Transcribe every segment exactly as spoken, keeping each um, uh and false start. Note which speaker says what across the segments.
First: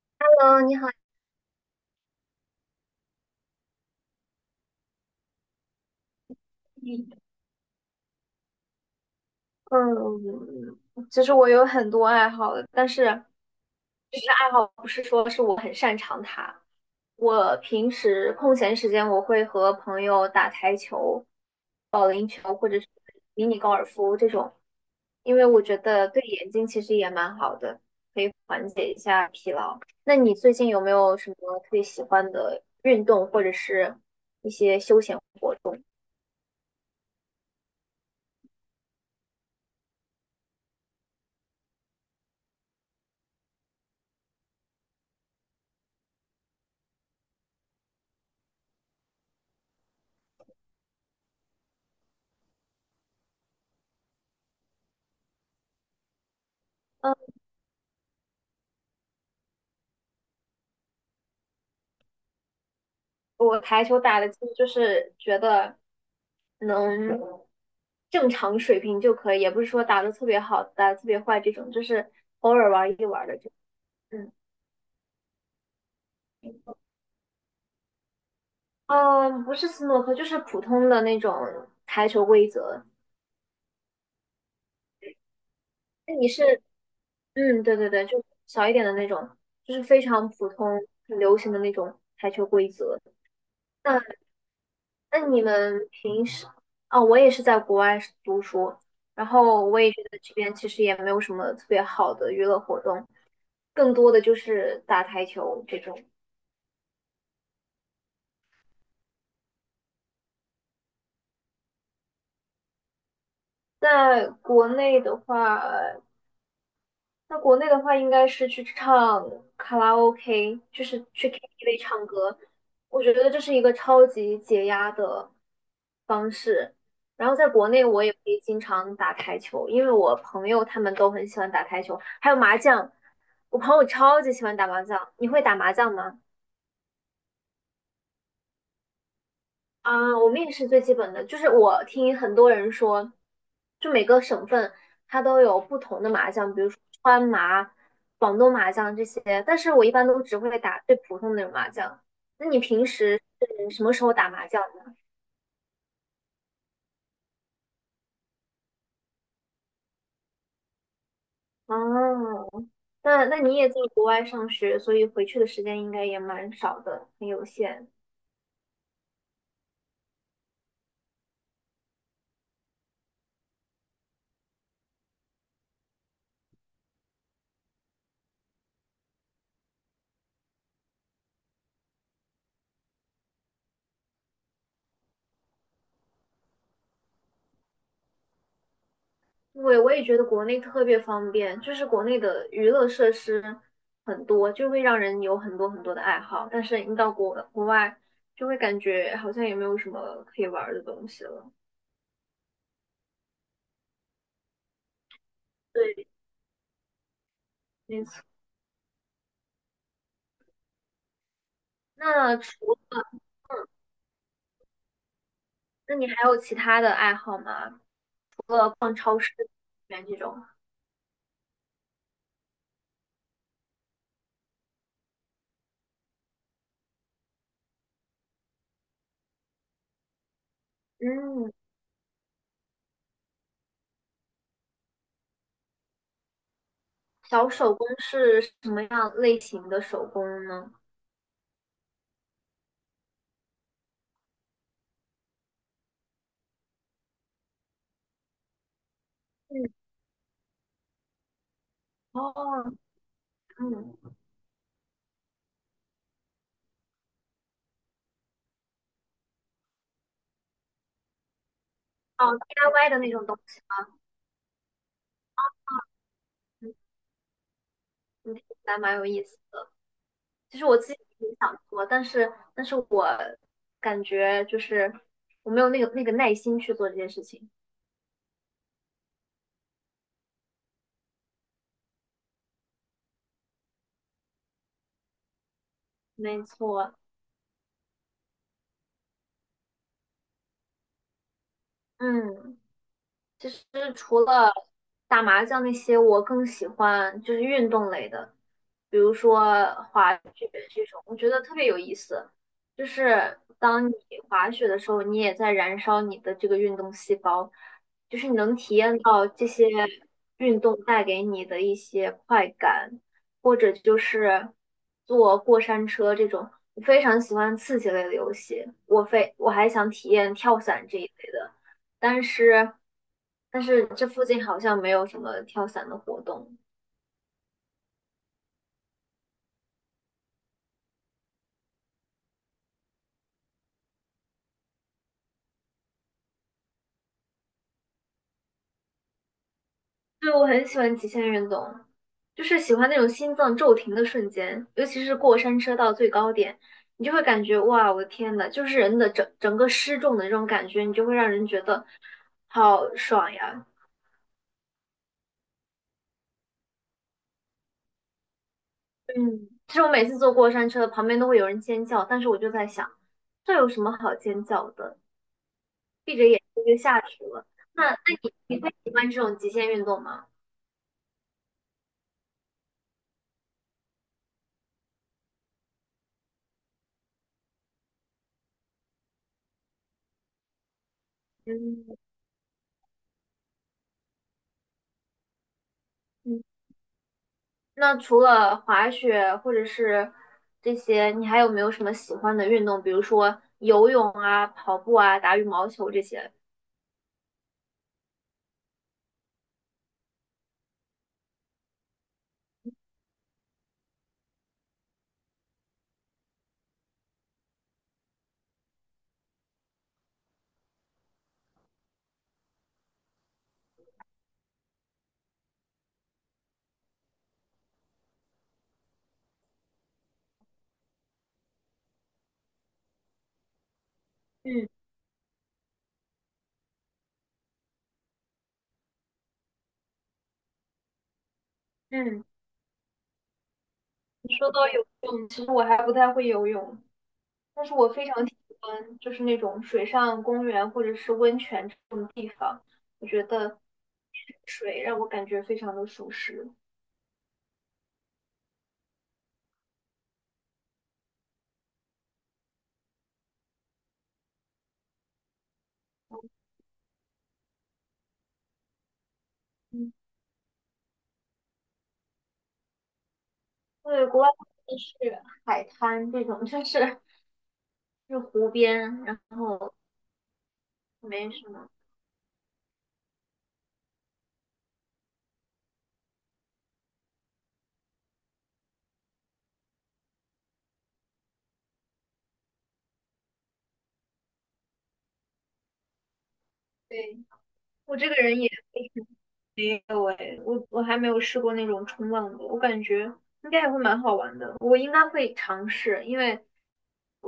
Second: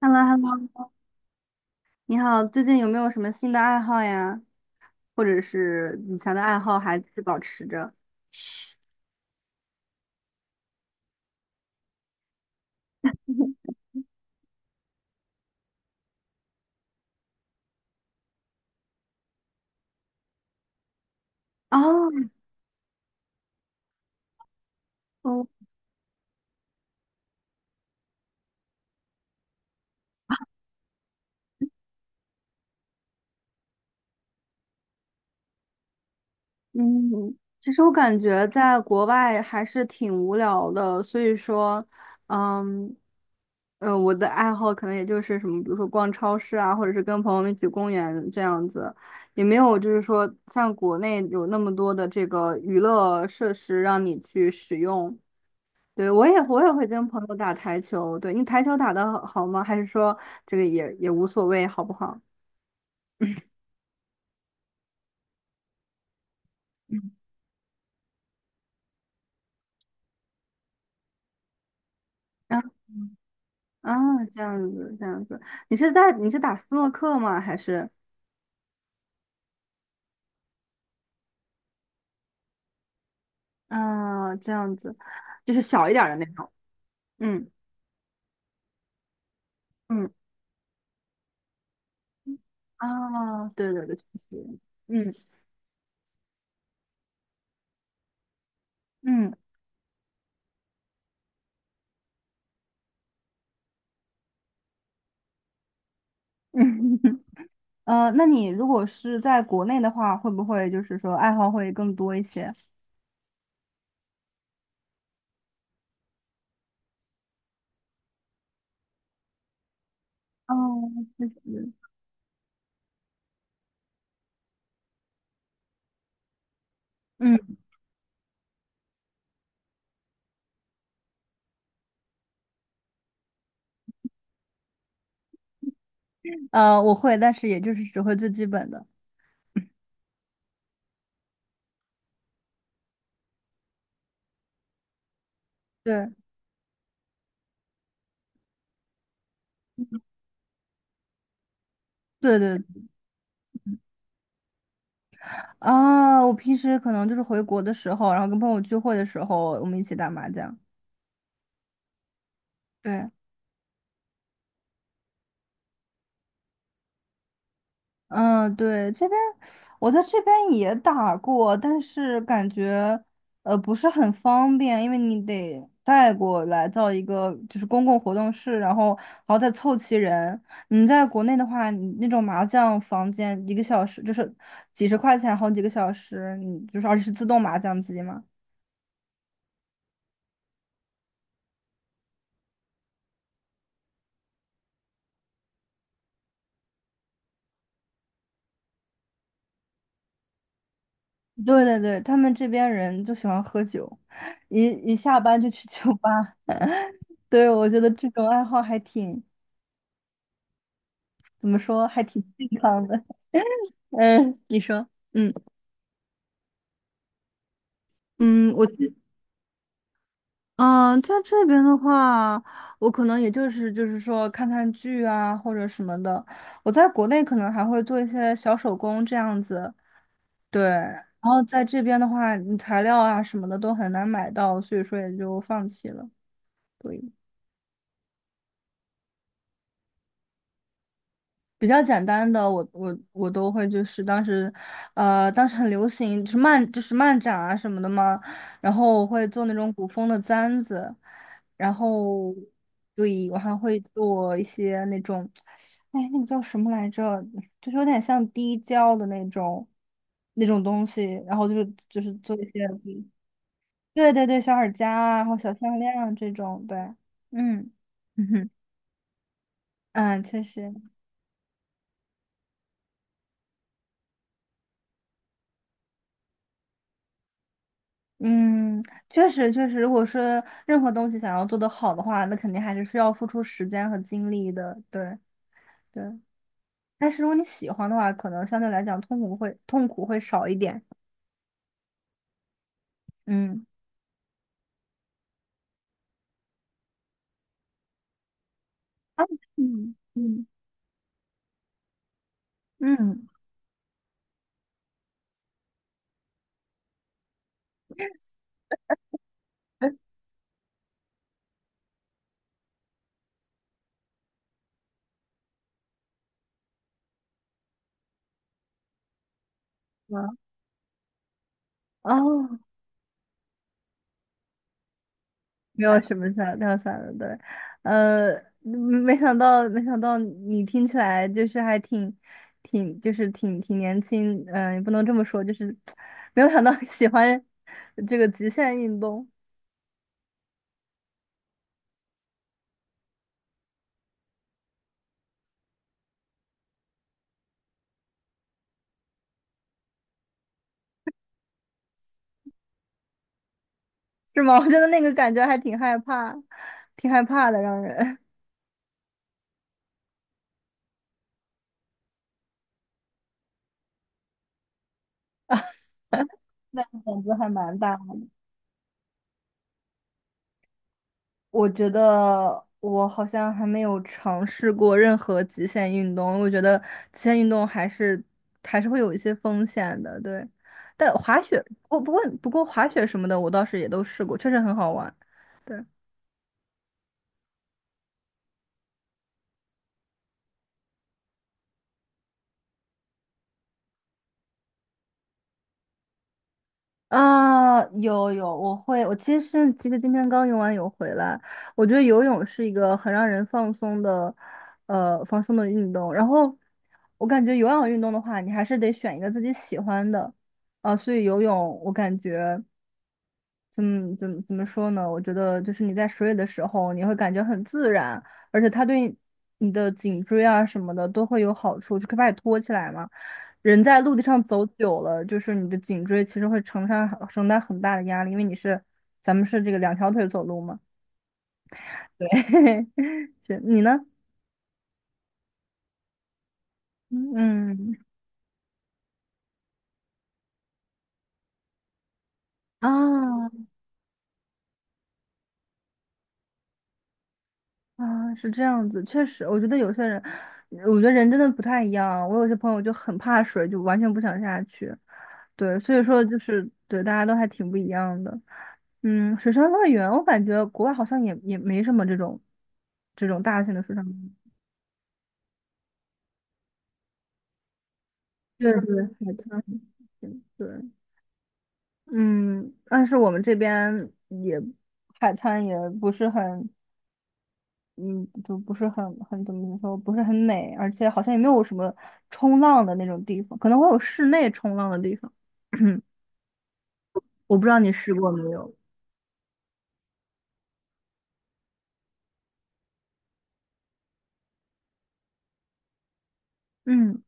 Speaker 1: h e l l o h e l l
Speaker 2: 嗯，你好，
Speaker 1: o 你好，最近有没有什么新的爱好呀？或者是以前的爱好还是保持着？
Speaker 2: 嗯，其实我有很多爱好的，但是其实爱好不是说是我很，我平时空闲时间我会和朋友打台球、保
Speaker 1: 哦，
Speaker 2: 龄球或者是迷你高尔夫这种，因为
Speaker 1: 哦，
Speaker 2: 我觉得对眼睛其实也蛮好的，可以缓解一下疲劳。那你最近有没有什么特别喜欢的运动或者是一些休闲活动？
Speaker 1: 嗯，其实我感觉在国外还是挺无聊的，所以说，嗯，呃，我的爱好可能也就是什么，比如说逛超市啊，或者是跟朋友们一起去公园这样子，也没有就是说像国内有那么多的这个娱乐设施让你去使用。对，我也我也会跟朋
Speaker 2: 嗯。
Speaker 1: 友打台球。对，你台球打得好好吗？还是说这个也也无所谓，好不好？
Speaker 2: 我台球打的，就是觉得
Speaker 1: 嗯，
Speaker 2: 能正常水平就可以，也不是说打的特别好，打的特别坏这种，就是偶
Speaker 1: 啊
Speaker 2: 尔玩一玩的这种。
Speaker 1: 啊，
Speaker 2: 嗯，
Speaker 1: 这样子，这样子，你是在你是打斯诺克吗？还是
Speaker 2: 呃，不是斯诺克，就是普通的那种台球规则。
Speaker 1: 啊这样子，就是小一点儿
Speaker 2: 那
Speaker 1: 的那
Speaker 2: 你
Speaker 1: 种。
Speaker 2: 是，
Speaker 1: 嗯
Speaker 2: 嗯，对对对，就小一点的那种，就是非
Speaker 1: 嗯
Speaker 2: 常普通、很流行的那种台球规则。
Speaker 1: 啊，对对对，
Speaker 2: 那
Speaker 1: 确实，嗯
Speaker 2: 那你们平时，哦，我也是在国外是读书，然
Speaker 1: 嗯
Speaker 2: 后我也觉得这边其实也没有什么特别好的娱乐活动，更多的就是打台球这种。
Speaker 1: 嗯，呃，那你如果是在国内的话，会不会就是说爱好会更多一些？
Speaker 2: 在国内的话，那国内的话，应该是去唱卡拉
Speaker 1: 哦，
Speaker 2: OK，就是
Speaker 1: 确
Speaker 2: 去
Speaker 1: 实，
Speaker 2: K T V 唱歌。我觉得这是一个超级解压的方式。然后在
Speaker 1: 嗯
Speaker 2: 国内，我也会经常打台球，因为我朋友他们都很喜欢打台球，还有麻将。我朋友超级喜欢打麻将，你会打麻将吗？
Speaker 1: 呃，我会，但是也就是只会最基本的。
Speaker 2: 啊，我们也是最基本的，就是我听很多人说，就每个省份它都有不同的
Speaker 1: 对
Speaker 2: 麻将，比如说川麻、广东麻将这些，但是我一般都只会打最普通的那种麻将。
Speaker 1: 对
Speaker 2: 那你
Speaker 1: 对
Speaker 2: 平时是什么时候打麻将的？
Speaker 1: 啊！我平时可能就是回国的时候，然后跟朋友聚会的时候，我们一起打麻将。
Speaker 2: 哦，
Speaker 1: 对，
Speaker 2: 那那你也在国外上学，所以回去的时间应该也蛮少的，很有限。
Speaker 1: 嗯，对，这边我在这边也打过，但是感觉呃不是很方便，因为你得带过来到一个就是公共活动室，然后然后再凑齐人。你在国内的话，你那种麻将房间一个小时就是几十块钱，好几个小时，你就是而且是自动麻将机嘛。
Speaker 2: 对，我也觉得国内特别方便，就是国内的娱乐设施很多，就会让人有很多很多的爱好。但是你到国国外，就会感觉好像也没有什么可以玩儿的东西了。
Speaker 1: 对对对，他们这边人就喜欢喝酒，一一下班就去酒
Speaker 2: 对，
Speaker 1: 吧。对，我觉得
Speaker 2: 没
Speaker 1: 这
Speaker 2: 错。
Speaker 1: 种爱好还挺，怎么说，还挺
Speaker 2: 那
Speaker 1: 健
Speaker 2: 除
Speaker 1: 康的。嗯，你说，嗯
Speaker 2: 那你还有其他的爱好吗？
Speaker 1: 嗯，
Speaker 2: 除
Speaker 1: 我
Speaker 2: 了
Speaker 1: 其
Speaker 2: 逛超市、园这种，
Speaker 1: 嗯，在这边的话，我可能也就是就是说看看剧啊或者什么的。我在国内可能还会做一些小手工这样子，对。然后
Speaker 2: 嗯，
Speaker 1: 在这边的话，你材料啊什么的都很难买到，所以说也就放弃了。对。
Speaker 2: 小手工是什么样类型的手工呢？
Speaker 1: 比较简单的，我我我都会，就是当时，呃，当时很流行，就是漫就是漫展啊什么的嘛，然后我会做那种
Speaker 2: 嗯，
Speaker 1: 古风的簪子，然后
Speaker 2: 哦，
Speaker 1: 对，我还会
Speaker 2: 嗯，
Speaker 1: 做一些那种，哎，那个叫什么来着？就是有点像滴胶的那种那种东西，然后就是就是
Speaker 2: 哦
Speaker 1: 做一些，
Speaker 2: ，D I Y 的那种东西吗？
Speaker 1: 对对对，小耳夹啊，然后小项链啊这种，
Speaker 2: 嗯，
Speaker 1: 对，嗯 嗯
Speaker 2: 你听
Speaker 1: 哼，
Speaker 2: 起来蛮有意思。
Speaker 1: 嗯，确
Speaker 2: 其实
Speaker 1: 实。
Speaker 2: 我自己也想做，但是但是我感觉就是我没有那个那个耐心去做这件事情。
Speaker 1: 嗯，确实确实，如果说任何东西想要做得好的话，那肯定还是需要付出时间和精力的。对对，
Speaker 2: 没错，
Speaker 1: 但是如果你喜欢的话，可能相对来讲痛苦会痛苦会少一点。
Speaker 2: 嗯。其
Speaker 1: 嗯，
Speaker 2: 实除了打麻将那些，我更喜欢就是运动类的，比如
Speaker 1: 啊，
Speaker 2: 说
Speaker 1: 嗯
Speaker 2: 滑雪
Speaker 1: 嗯
Speaker 2: 这种，我觉得特别有意思。就
Speaker 1: 嗯，
Speaker 2: 是当你滑雪的时候，你也在燃烧你的这个运动细胞，就是你能体验到这些
Speaker 1: 哎
Speaker 2: 运动带给你的一些快感，或者就是坐过山车这种，我非常喜欢刺激类的游戏。我非我还想体验跳伞这一类的。但
Speaker 1: 哦，
Speaker 2: 是但是这附近好像没有什么跳
Speaker 1: 没
Speaker 2: 伞的
Speaker 1: 有什
Speaker 2: 活
Speaker 1: 么想
Speaker 2: 动。
Speaker 1: 有想的，对，呃，嗯没想到没想到你听起来就是还挺挺就是挺挺年轻，嗯、也不能这么说，就是 没有想到喜欢这个极限运动。
Speaker 2: 对，我很喜欢极限运动，就是喜欢那种心脏骤停的瞬间，尤其是过山车到最高点，你就会感觉哇，我的天呐，就是人的整整个失重的这种感觉，你就会让人觉得好爽呀。
Speaker 1: 是吗？我觉得那个感觉还挺害怕，挺害怕的，让人
Speaker 2: 嗯，其实我每次坐过山车，旁边都会有人尖叫，但是我就在想，这有什么好尖叫的？闭着眼睛 就
Speaker 1: 那个
Speaker 2: 下
Speaker 1: 胆
Speaker 2: 去
Speaker 1: 子
Speaker 2: 了。
Speaker 1: 还蛮
Speaker 2: 那
Speaker 1: 大
Speaker 2: 那
Speaker 1: 的。
Speaker 2: 你你会喜欢这种极限运动吗？
Speaker 1: 我觉得我好像还没有尝试过任何极限运动，我觉得极限运动还是还是会有一些风险的，对。但滑雪，
Speaker 2: 嗯
Speaker 1: 不过不过不过滑雪什么的，我倒是也都试过，确实很好玩。对。
Speaker 2: 嗯，那除了滑雪或者是这些，你还有没有什么喜欢的运动？比如说游泳啊、跑步啊、打羽毛球这些。
Speaker 1: 啊，有有，我会，我其实其实今天刚游完泳回来，我觉得游泳是一个很让人放松的，呃，放松的运动。然后我感觉有氧运动的话，你还是得选一个自己喜欢的，啊，所以游泳我感觉。怎么怎么怎么说呢？我觉得就是你在水里的时候，你会感觉很自然，而且它对你的颈椎啊什么的都会有好处，就可以把你托起来嘛。人在陆地上走
Speaker 2: 嗯
Speaker 1: 久了，就是你的颈椎其实会承上承担很大的压力，因为你是咱们是这个两条腿走路嘛。
Speaker 2: 嗯，
Speaker 1: 是你呢？
Speaker 2: 你说到游泳，其实我还不太会游泳，但是我
Speaker 1: 嗯
Speaker 2: 非常喜欢就是那种水上公园或者是温泉这种地方，我觉
Speaker 1: 啊，
Speaker 2: 得水让我感觉非常的舒适。
Speaker 1: 啊，是这样子，确实，我觉得有些人，我觉得人真的不太一样。我有些朋友就很怕水，就完全不想下去。对，所以说就是对，大家都还挺不一样的。嗯，水上乐
Speaker 2: 嗯，
Speaker 1: 园，我感觉国外好像也也没什么这种这种大型的水上
Speaker 2: 对，
Speaker 1: 乐
Speaker 2: 国外
Speaker 1: 园。
Speaker 2: 就是海滩这种，就是是湖
Speaker 1: 对
Speaker 2: 边，
Speaker 1: 对，
Speaker 2: 然
Speaker 1: 海滩。
Speaker 2: 后
Speaker 1: 对，
Speaker 2: 没什么。
Speaker 1: 嗯，但是我们这边也海滩也不是很。嗯，就不是很很怎么说，不是很美，而且好像也没有什么冲浪的那种地方，可能会有室内冲浪的地方。
Speaker 2: 对
Speaker 1: 我不知道你
Speaker 2: 我这
Speaker 1: 试
Speaker 2: 个
Speaker 1: 过
Speaker 2: 人
Speaker 1: 没
Speaker 2: 也。
Speaker 1: 有？
Speaker 2: 没有诶，我我还没有试过那种冲浪的，我感觉应该也会蛮好玩的，我应该会尝试，因为
Speaker 1: 嗯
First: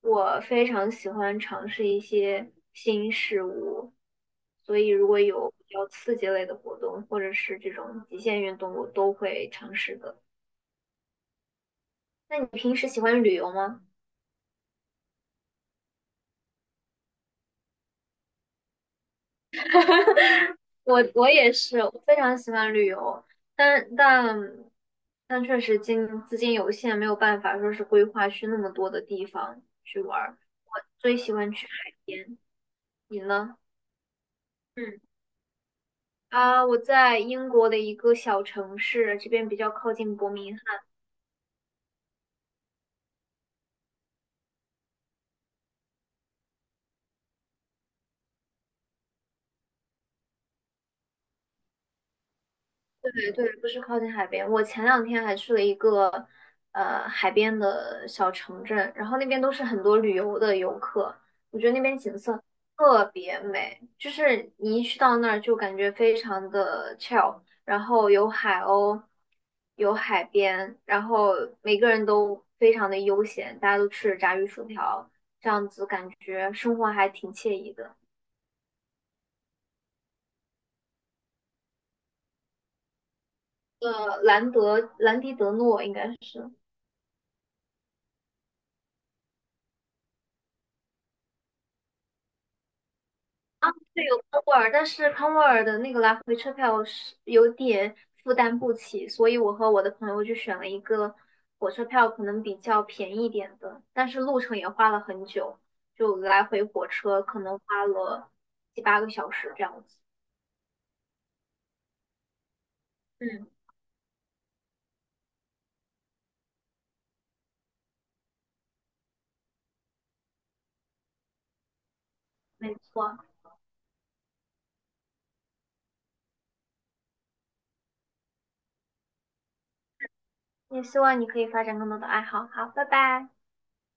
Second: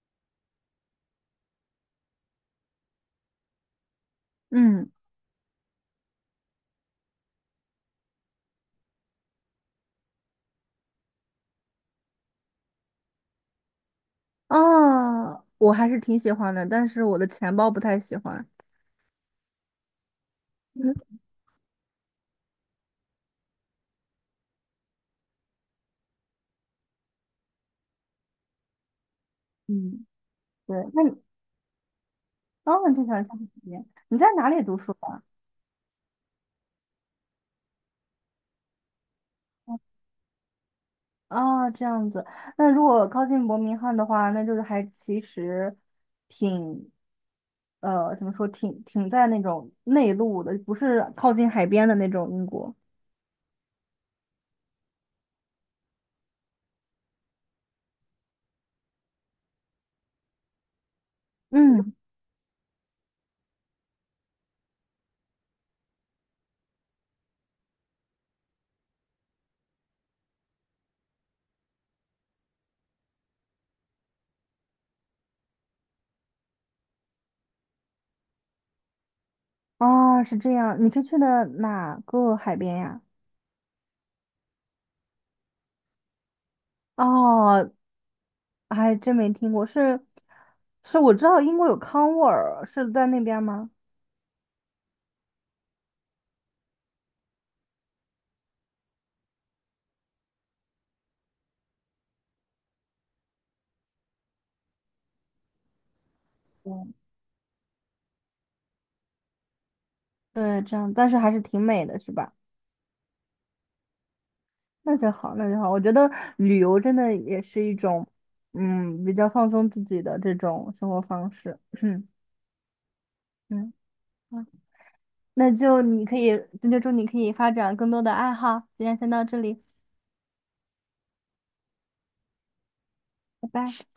Speaker 2: 我非常喜欢尝试一些新事物，所以
Speaker 1: 嗯，
Speaker 2: 如果有比较刺激类的活动，或者是这种极限运动，我都会尝试的。那你平时喜欢旅游吗？
Speaker 1: 哦，我还是挺喜欢的，但是我的钱包不太喜欢。嗯，
Speaker 2: 我我也是，我非常喜欢旅游，但但但确实金资金有限，没有办法说是规划去那么多的地方去
Speaker 1: 嗯
Speaker 2: 玩儿。我
Speaker 1: 对，那
Speaker 2: 最
Speaker 1: 你，
Speaker 2: 喜欢去海边，
Speaker 1: 哦，你就
Speaker 2: 你
Speaker 1: 想下次
Speaker 2: 呢？
Speaker 1: 体验你在哪里读书
Speaker 2: 嗯
Speaker 1: 的？
Speaker 2: 啊，我在英国的一个小城市，这边比较靠近伯明
Speaker 1: 哦，这样子。那如果靠近伯明翰的话，那就是还其实挺，呃，怎么说，挺挺在那种内陆的，不是靠近海边的那种英国。
Speaker 2: 对，不是靠近海边。我前两天还去了一个呃海边的小城镇，然后那边都是很多旅游的游客，我觉得那
Speaker 1: 嗯，
Speaker 2: 边景色特别美，就是你一去到那儿就感觉非常的 chill，然后有海鸥，有海边，然后每个人都非常的悠闲，大家都吃着炸鱼薯条，这样子感觉生活还挺惬意的。
Speaker 1: 哦，是这样。你是去的哪个海边呀？
Speaker 2: 呃，兰德兰迪德诺应该是。
Speaker 1: 哦，还真没听过。是，是我知道英国有康沃尔，是在那边吗？
Speaker 2: 对，有康沃尔，但是康沃尔的那个来回车票是有点负担不起，所以我和我的朋友就选了一个火车票可能比较便宜一点的，但是路程也花了很久，就来回火
Speaker 1: 嗯，
Speaker 2: 车可能花了七八个小时这样子。
Speaker 1: 对，这样，但是还是挺美的，是吧？
Speaker 2: 嗯，
Speaker 1: 那就好，那就好。我觉得旅游真的也是一种，嗯，比较放松自己的这种生活方式。嗯
Speaker 2: 没错，
Speaker 1: 嗯，好那就你可以，那就祝你可以发展更多的爱好。今天先到这里，
Speaker 2: 也希望你可以发展更多的爱好。好，拜拜。
Speaker 1: 拜拜。